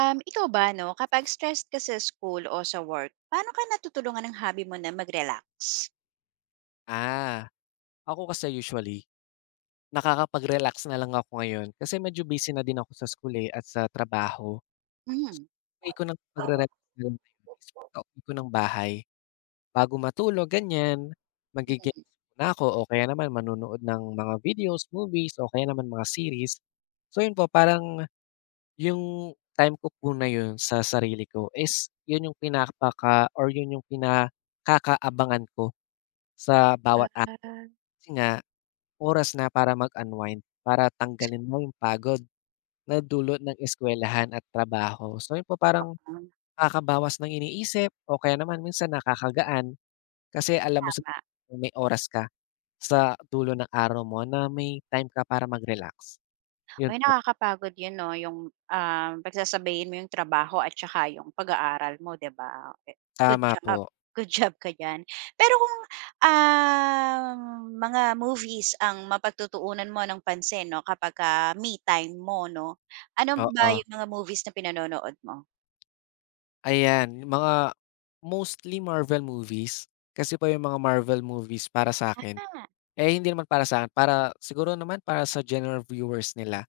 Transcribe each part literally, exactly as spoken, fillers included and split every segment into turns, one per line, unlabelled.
Um, ikaw ba, no, kapag stressed ka sa school o sa work, paano ka natutulungan ng hobby mo na mag-relax?
Ah, ako kasi usually, nakakapag-relax na lang ako ngayon kasi medyo busy na din ako sa school, eh, at sa trabaho. So,
Hmm,
way ko ng pagre-relax na lang ngayon is pagka-uwi ko ng bahay, bago matulog ganyan, magge-games
mm.
muna ako o kaya naman manonood ng mga videos, movies o kaya naman mga series. So yun po, parang yung time ko po na yun sa sarili ko is yun yung pinapaka or yun yung pinakakaabangan ko sa
Ah.
bawat araw. Kasi nga, oras na para mag-unwind, para tanggalin mo yung pagod na dulot ng eskuwelahan at trabaho. So yun po parang
Hmm,
nakakabawas ng iniisip o kaya naman minsan nakakagaan kasi alam mo sa
tama.
may oras ka sa dulo ng araw mo na may time ka para mag-relax. Yun
Uy,
po.
nakakapagod yun, 'no, yung, um, pagsasabayin mo yung trabaho at saka yung pag-aaral mo, 'di ba? Eh, good
Tama
job,
po,
good job ka diyan. Pero kung, um, mga movies ang mapagtutuunan mo ng pansin, 'no, kapagka me time mo, 'no, ano ba
oo.
yung mga movies na pinanonood mo?
Ayan, yung mga mostly Marvel movies. Kasi po yung mga Marvel movies para sa akin.
Ah,
Eh, hindi naman para sa'kin, para siguro naman para sa general viewers nila.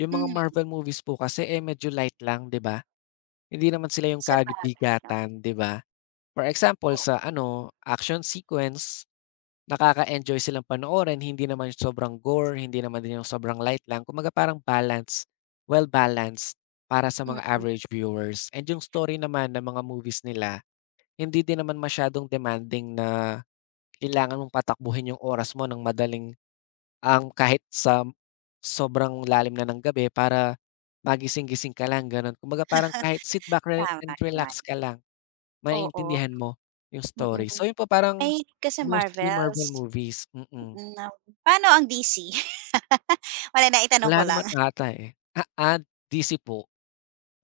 Yung mga
mm,
Marvel movies po kasi, eh, medyo light lang, 'di ba? Hindi naman sila yung
sa bagay 'no.
kabigatan, 'di ba? For example,
Oo,
sa ano, action sequence, nakaka-enjoy silang panoorin, hindi naman sobrang gore, hindi naman din yung sobrang light lang. Kumbaga parang balance, well-balanced para sa mga
mm,
average viewers. And yung story naman ng mga movies nila, hindi din naman masyadong demanding na kailangan mong patakbuhin yung oras mo ng madaling ang kahit sa sobrang lalim na ng gabi para magising-gising ka lang gano'n. Kumbaga parang kahit sit back re
tama
and
naman.
relax ka lang,
Oo,
maiintindihan mo yung story. So
mm.
yun po parang
Mahilig ka sa
mostly Marvel
Marvels?
movies, mm.
Mm. Nam paano ang D C? Wala, na, itanong
Wala
ko lang.
naman ata, eh. Ah, ah, D C po.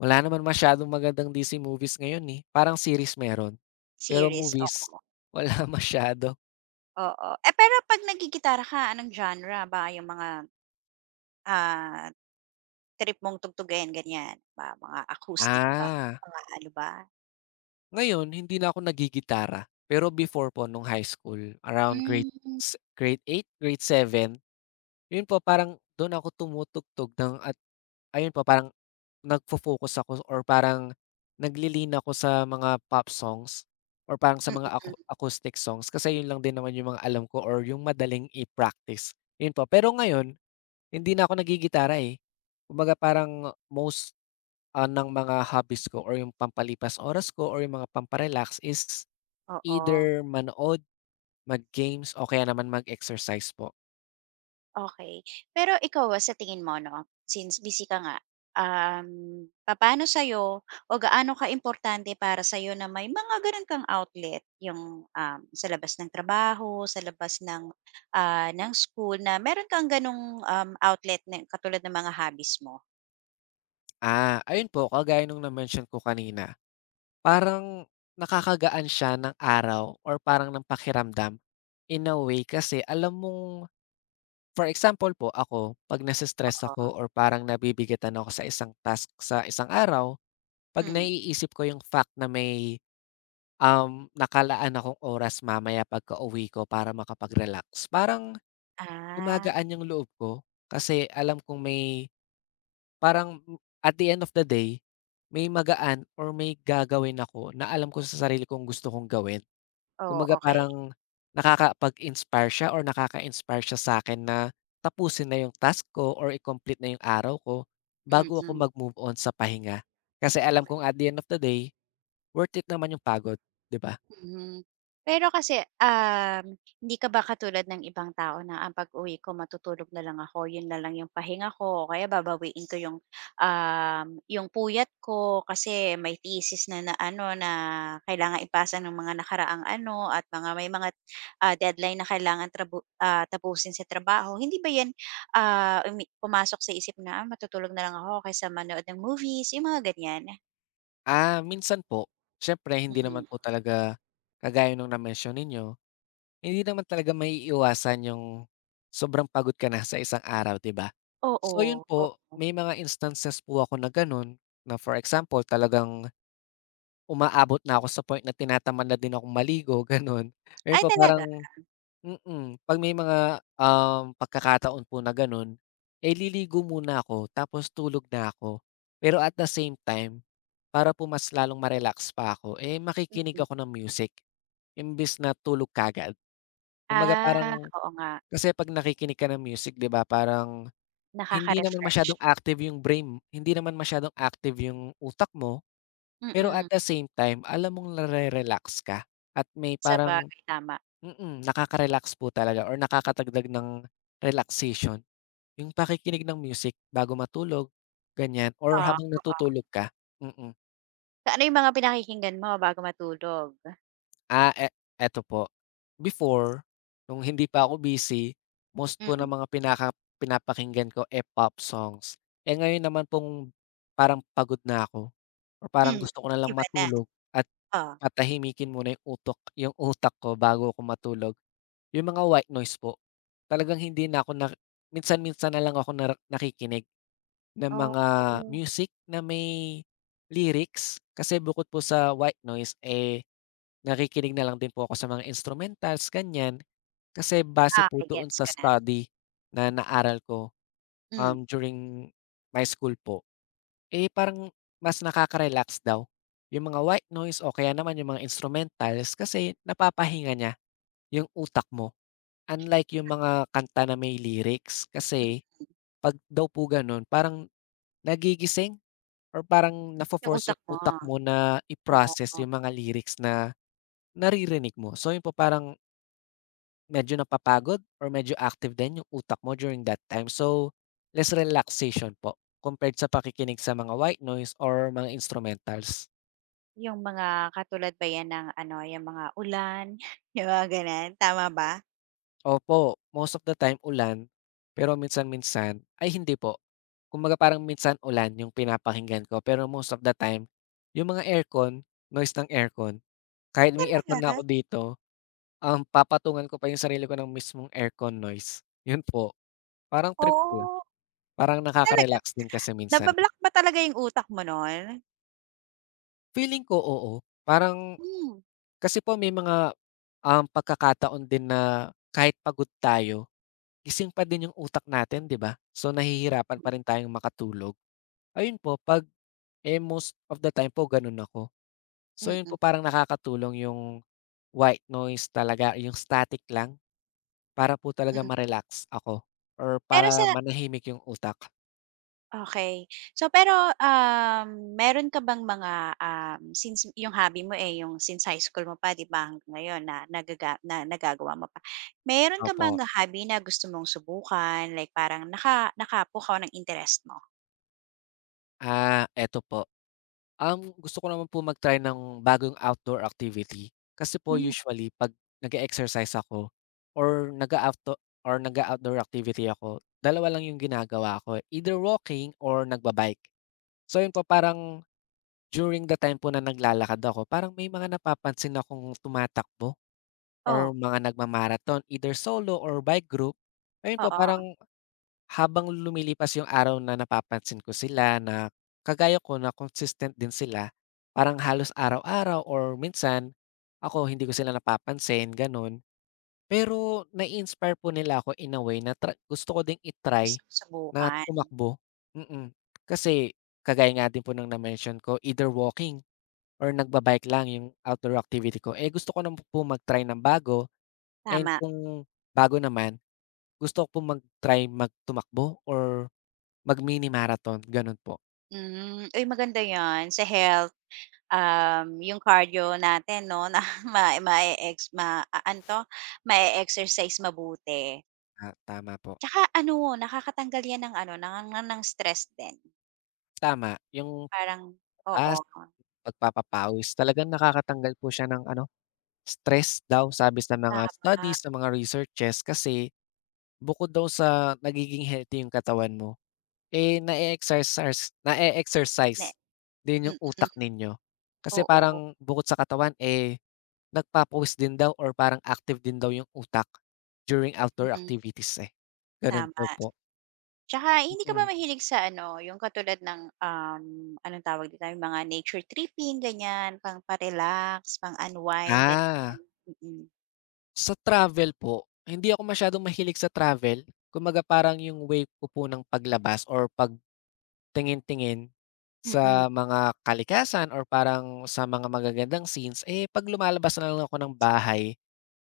Wala naman masyadong magandang D C movies ngayon, eh. Parang series meron, pero
Series,
movies
oo,
wala masyado.
oo. Eh, pero 'pag naggigitara ka, anong genre ba yung mga, ah, trip mong tugtugin, ganyan? Ba mga acoustic ba?
Ah.
Mga ano ba?
Ngayon hindi na ako nagigitara pero before po nung high school around grade
Hmm,
s grade eight grade seven yun po parang dun ako tumutugtog ng at ayun po parang nagfo-focus ako or parang naglilin ako sa mga pop songs or parang sa mga
mm,
acou acoustic songs kasi yun lang din naman yung mga alam ko or yung madaling i-practice, yun po. Pero ngayon hindi na ako naggigitara, eh. Kumbaga parang most, ah, ng mga hobbies ko or yung pampalipas oras ko or yung mga pampa is
oo.
Either manood, mag-games o kaya naman mag-exercise po.
Okay. Pero ikaw, ah, sa tingin mo 'no, since busy ka nga, um, paano sa'yo o gaano importante para sa'yo na may mga gano'n kang outlet, yung, um, sa labas ng trabaho, sa labas ng, ah, ng school na meron kang gano'ng, um, outlet na katulad ng mga hobbies mo?
Ah, ayun po kagaya nung na-mention ko kanina, parang nakakagaan siya ng araw or parang ng pakiramdam in a way kasi alam mong for example po ako, 'pag nase-stress
Oo.
ako or parang nabibigatan ako sa isang task sa isang araw. 'Pag
Hmm,
naiisip ko yung fact na may, um, nakalaan akong oras mamaya pagkauwi ko para makapag-relax, parang
ah,
gumagaan yung loob ko kasi alam kong may. Parang m- at the end of the day, may magaan or may gagawin ako na alam ko sa sarili kong gusto kong gawin.
oh,
Kumbaga
okey,
parang nakakapag-inspire siya or nakaka-inspire siya sa akin na tapusin na yung task ko or i-complete na yung araw ko bago ako
mm.
mag-move on sa pahinga. Kasi alam kong at the end of the day, worth it naman yung pagod, 'di ba?
Mhm. Pero kasi, um, hindi ka ba katulad ng ibang tao na, "Ah, pag-uwi ko matutulog na lang ako, yun na lang yung pahinga ko o kaya babawiin ko yung, um, yung puyat ko kasi may thesis na na ano, na kailangan ipasa ng mga nakaraang ano at mga may mga, ah, deadline na kailangan trabu ah, tapusin sa trabaho." Hindi ba yan, ah, umi pumasok sa isip na, "Ah, matutulog na lang ako kaysa manood ng movies," yung mga ganyan?
Ah, minsan po, syempre hindi naman
Hmm,
po talaga kagaya nung na-mention ninyo. Hindi naman talaga maiiwasan yung sobrang pagod ka na sa isang araw, 'di ba?
oo,
So yun
oo.
po, may mga instances po ako na gano'n, na for example talagang umaabot na ako sa point na tinatamad na din akong maligo, gano'n. Ayun
Ay
po
talaga?
parang mm, 'pag may mga, um, pagkakataon po na gano'n, eh, liligo muna ako tapos tulog na ako. Pero at the same time, para po mas lalong ma-relax pa ako, eh, makikinig
Mm.
ako ng music. Imbes na tulog kaagad. Kumbaga
Ah,
parang
oo nga,
kasi 'pag nakikinig ka ng music 'di ba parang hindi naman
nakaka-refresh.
masyadong active yung brain hindi naman masyadong active yung utak mo, pero at
Mm,
the same time alam mong nare-relax ka at may parang
sabagay tama,
mm, nakaka-relax po talaga or nakakadagdag ng relaxation yung pakikinig ng music bago matulog, ganyan or
oo,
habang
oo.
natutulog ka, mm.
So, ano yung mga pinakikinggan mo bago matulog?
Ah, e eto po, before nung hindi pa ako busy, most po ng
Hmm.
mga pinaka pinapakinggan ko, eh, pop songs. Eh, ngayon naman pong parang pagod na ako or parang
Hmm,
gusto ko na lang
iba na,
matulog at
oh.
patahimikin muna yung utok yung utak ko bago ako matulog, yung mga white noise po. Talagang hindi na ako nak minsan-minsan na lang ako nar nakikinig ng mga
Oh,
music na may lyrics kasi bukod po sa white noise, eh. Nakikinig na lang din po ako sa mga instrumentals, ganyan. Kasi base po
okey
doon
gets
sa
ko na.
study na naaral ko,
Hmm,
um, during my school po, eh, parang mas nakaka-relax daw yung mga white noise o kaya naman yung mga instrumentals kasi napapahinga niya yung utak mo. Unlike yung mga kanta na may lyrics kasi 'pag daw po gano'n parang nagigising or parang
yung
nafo-force
utak
yung
mo,
utak mo na i-process
oo.
yung mga lyrics na naririnig mo. So yun po parang medyo napapagod or medyo active din yung utak mo during that time. So, less relaxation po compared sa pakikinig sa mga white noise or mga instrumentals.
Yung mga katulad ba yan ng ano, yung mga ulan, Yung mga gano'n, tama ba?
Opo, most of the time ulan, pero minsan-minsan ay hindi po. Kumbaga parang minsan ulan yung pinapakinggan ko pero most of the time, yung mga aircon, noise ng aircon, kahit may aircon na ako
Talaga?
dito, um, papatungan ko pa yung sarili ko ng mismong aircon noise. Yun po, parang trip ko lang.
Oh,
Parang
talaga?
nakaka-relax din kasi minsan eh.
Naba-block ba talaga yung utak mo nun?
Feeling ko, oo. Parang
Hmm,
kasi po may mga, um, pagkakataon din na kahit pagod tayo, gising pa din yung utak natin, 'di ba? So, nahihirapan pa rin tayong makatulog. Ayun po, 'pag eh, most of the time po gano'n ako. So, yun
mm,
po parang nakakatulong yung white noise talaga, yung static lang para po talaga
mm.
ma-relax ako or
Pero
para
sa
manahimik yung utak.
Okay. So pero, um, meron ka bang mga, um, since yung hobby mo, eh, yung since high school mo pa 'di ba hanggang ngayon na nagaga na nagagawa mo pa. Meron ka bang
Opo.
hobby na gusto mong subukan like parang naka nakapukaw ng interest mo?
Ah, eto po. Um, gusto ko naman po mag-try ng bagong outdoor activity. Kasi po
Hmm.
usually 'pag nag exercise ako or nag a or nag outdoor activity ako, dalawa lang yung ginagawa ko, eh, either walking or nagba-bike. So yun po parang during the time po na naglalakad ako, parang may mga napapansin akong tumatakbo or
Oh,
mga nagma-marathon, either solo or bike group. Ayun po
oo,
parang habang lumilipas yung araw na napapansin ko sila na kagaya ko na consistent din sila, parang halos araw-araw or minsan ako hindi ko sila napapansin gano'n. Pero nai-inspire po nila ako in a way na tra gusto ko ding itry
gusto mong
na
subukan,
tumakbo, mm. Kasi kagaya nga din po ng na-mention ko either walking or nagba-bike lang yung outdoor activity ko, eh, gusto ko naman po mag-try ng bago and
tama.
kung bago naman gusto ko po mag-try mag or mag-mini marathon, gano'n po.
Hmm, uy maganda 'yan sa health, um, yung cardio natin 'no na ma ma ex ma a ano 'to, ma exercise mabuti.
Ah, tama po.
Tsaka ano, nakakatanggal 'yan ng ano, ng ng ng stress din.
Tama, yung
Parang oo,
labas, pagpapapawis, talagang nakakatanggal po siya ng ano, stress daw sabi sa mga
tama.
studies, sa mga researches kasi bukod daw sa nagiging healthy yung katawan mo, eh, na exercise na
Ne
exercise din yung
mm,
utak ninyo. Kasi
oo,
parang bukod sa katawan, eh, nagpapawis din daw or parang active din daw yung utak during outdoor
mm,
activities, eh. Gano'n
tama.
daw po.
Tsaka hindi ka ba
Mm.
mahilig sa ano, yung katulad ng, um, anong tawag dito, yung mga nature tripping, ganyan, pampa-relax, pang-unwind, ganyan?
Ah.
Mm, mm.
Sa travel po, hindi ako masyadong mahilig sa travel. Kumbaga parang yung way ko po ng paglabas or pagtingin-tingin
Mm.
sa mga kalikasan or parang sa mga magagandang scenes, eh, 'pag lumalabas na lang ako ng bahay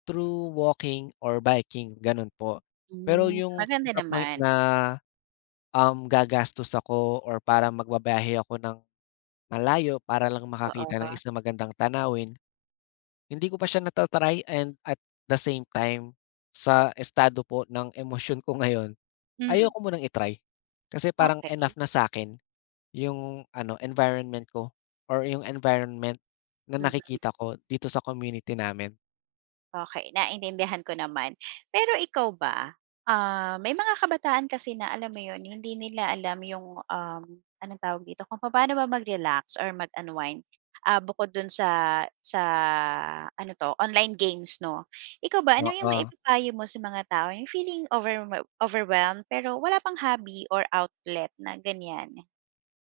through walking or biking, gano'n po. Pero
Hmm,
yung to
maganda
the point
naman,
na, um, gagastos ako or parang magbabiyahe ako ng malayo para lang makakita ng
oo.
isang magandang tanawin, hindi ko pa siya nata-try and at the same time, sa estado po ng emosyon ko ngayon,
Hmm,
ayoko munang i-try. Kasi parang enough
okey.
na sa akin yung ano, environment ko or yung environment na
Hmm.
nakikita ko dito sa community namin.
Okey, naintindihan ko naman. Pero ikaw ba, ah, may mga kabataan kasi na alam mo 'yun, hindi nila alam yung, um, anong tawag dito, kung paano ba mag-relax or mag-unwind, ah, bukod dun sa sa ano 'to, online games 'no. Ikaw ba, ano yung
Oo,
maipapayo mo sa mga tao yung feeling overwhe overwhelmed pero wala pang hobby or outlet na ganiyan?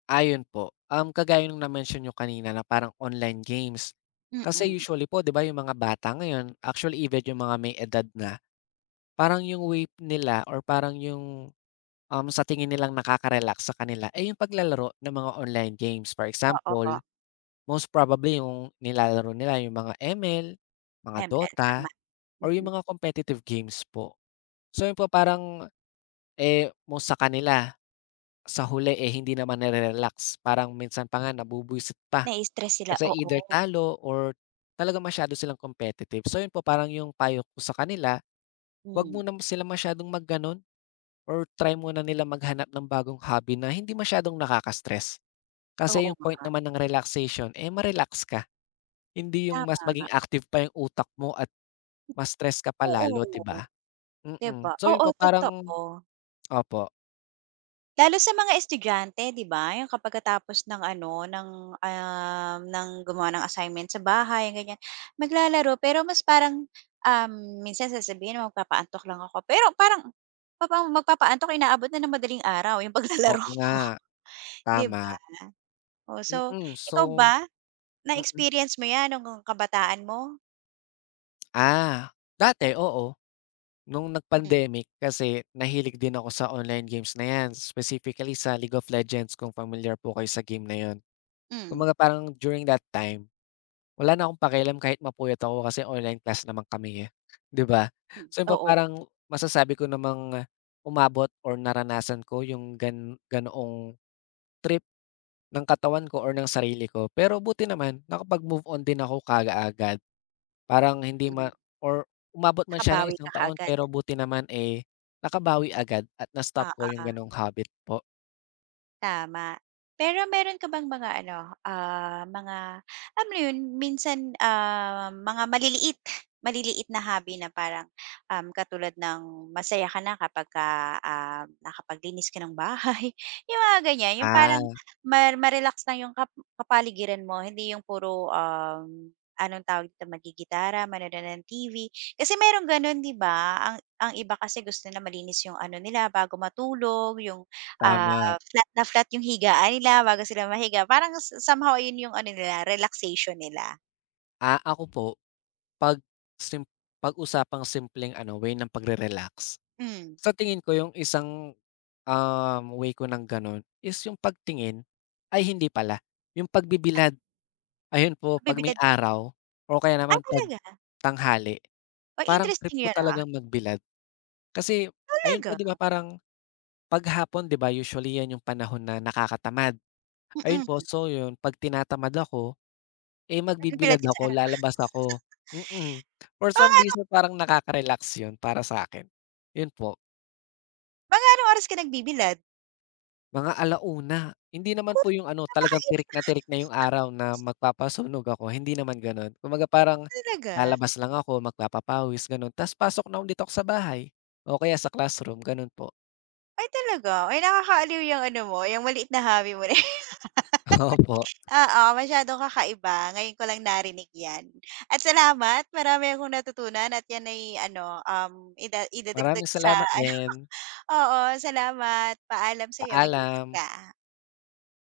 ayun po. Um, kagaya nung na-mention niyo kanina na parang online games. Kasi
Mm,
usually po 'di ba yung mga bata ngayon, actually even yung mga may edad na, parang yung way nila or parang yung Um, sa tingin nilang nakaka-relax sa kanila, eh, yung paglalaro ng mga online games. For
oo,
example, most probably yung nilalaro nila yung mga M L, mga
M l
Dota,
tama,
or yung
mm.
mga competitive games po. So yun po parang, eh, most sa kanila, sa huli, eh, hindi naman nare-relax. Parang minsan pa nga nabubuwisit pa
Na stress sila,
kasi
oo.
either talo or talaga masyado silang competitive. So yun po parang yung payo ko sa kanila, 'wag
Hmm,
muna sila masyadong magganon. Or try muna nila maghanap ng bagong hobby na hindi masyadong nakaka-stress.
oo
Kasi yung point
nga,
naman ng relaxation, eh, ma-relax ka. Hindi yung mas
tama.
maging active pa yung utak mo at mas stress ka pa
Oo.
lalo, 'di ba?
'Di
Mm.
ba?
So, yun
Oo,
po parang
totoo.
opo,
Lalo sa mga estudyante 'di ba, yung kapag katapos ng ano, ng, um, ng gumawa ng assignment sa bahay ganyan, maglalaro pero mas parang, um, minsan sasabihin na magpapaantok lang ako pero parang papa magpapaantok inaabot na ng madaling araw yung paglalaro
oo
mo,
nga,
'di
tama.
ba? Oh, so
Mm.
ikaw
So
ba,
mm.
na-experience mo 'yan nung kabataan mo?
Ah, dati oo. Nung
Hmm,
nag-pandemic kasi nahilig din ako sa online games na 'yan, specifically sa League of Legends kung familiar po kayo sa game na 'yun.
hmm,
Kumbaga parang during that time, wala na akong pakialam kahit mapuyat ako kasi online class naman kami, eh, 'di ba?
hmm.
So, yung pa
Oo,
parang masasabi ko namang umabot or naranasan ko yung gan ganoong trip ng katawan ko or ng sarili ko. Pero buti naman nakapag-move on din ako kaagad. Parang hindi
hmm.
ma or umabot man siya ng
Nakabawi ka
isang taon
kaagad,
pero buti naman, eh, nakabawi agad at na-stop ko yung
oo.
gano'ng habit po.
Tama. Pero meron ka bang mga ano, ah, mga alam mo yun minsan, ah, mga maliliit, maliliit na hobby na parang, um, katulad ng masaya ka na kapagka, ah, nakapaglinis ka ng bahay, yung mga ganyan. Yung
Ah,
parang mar ma-relax lang yung kap kapaligiran mo, hindi yung puro, um, anong tawag dito, maggigitara, manonood ng T V. Kasi merong gano'n, 'di ba? Ang ang iba kasi gusto na malinis yung ano nila bago matulog, yung. Ah,
tama.
flat na flat yung higaan nila bago sila mahiga parang so somehow yun yung ano nila relaxation nila.
Ah, ako po 'pag sim pag-usapang simpleng ano, way ng pagre-relax,
Hmm.
sa tingin ko yung isang, um, way ko ng gano'n is yung pagtingin ay hindi pala, yung
Ay
pagbibilad. Ayun po 'pag may
nagbibilad
araw o kaya
ah,
naman 'pag
talaga?
tanghali,
Uy
parang trip
interesting
ko
yun, ah.
talagang magbilad. Kasi ayun po
Talaga?
'di ba parang 'pag hapon 'di ba usually 'yan yung panahon na nakakatamad. Ayun po,
Mm.
so yun 'pag tinatamad ako, eh, magbibilad
Nagbibilad ka sa
ako,
araw?
lalabas ako, mm. For some
Mga ano,
reason parang nakaka-relax yun para sa'kin. Yun po,
mga anong oras ka nagbibilad?
mga alauna hindi
Hu
naman po yung ano talagang tirik
napakainit
na tirik na yung
ah.
araw na magpapasunog ako, hindi naman gano'n. Kumbaga parang
Talaga?
lalabas lang ako, magpapapawis gano'n, ta's pasok na ulit ako sa bahay o kaya sa classroom, gano'n po.
Ay talaga? Ay nakakaaliw yung ano mo, yung maliit na hobby mo na.
Opo,
Oo, masyadong kakaiba. Ngayon ko lang narinig 'yan. At salamat, marami akong natutunan at 'yan ay ano, um, ida idadagdag
maraming
sa
salamat
ano,
din.
oo, salamat. Paalam sa'yo, mag-ingat
Paalam.
ka.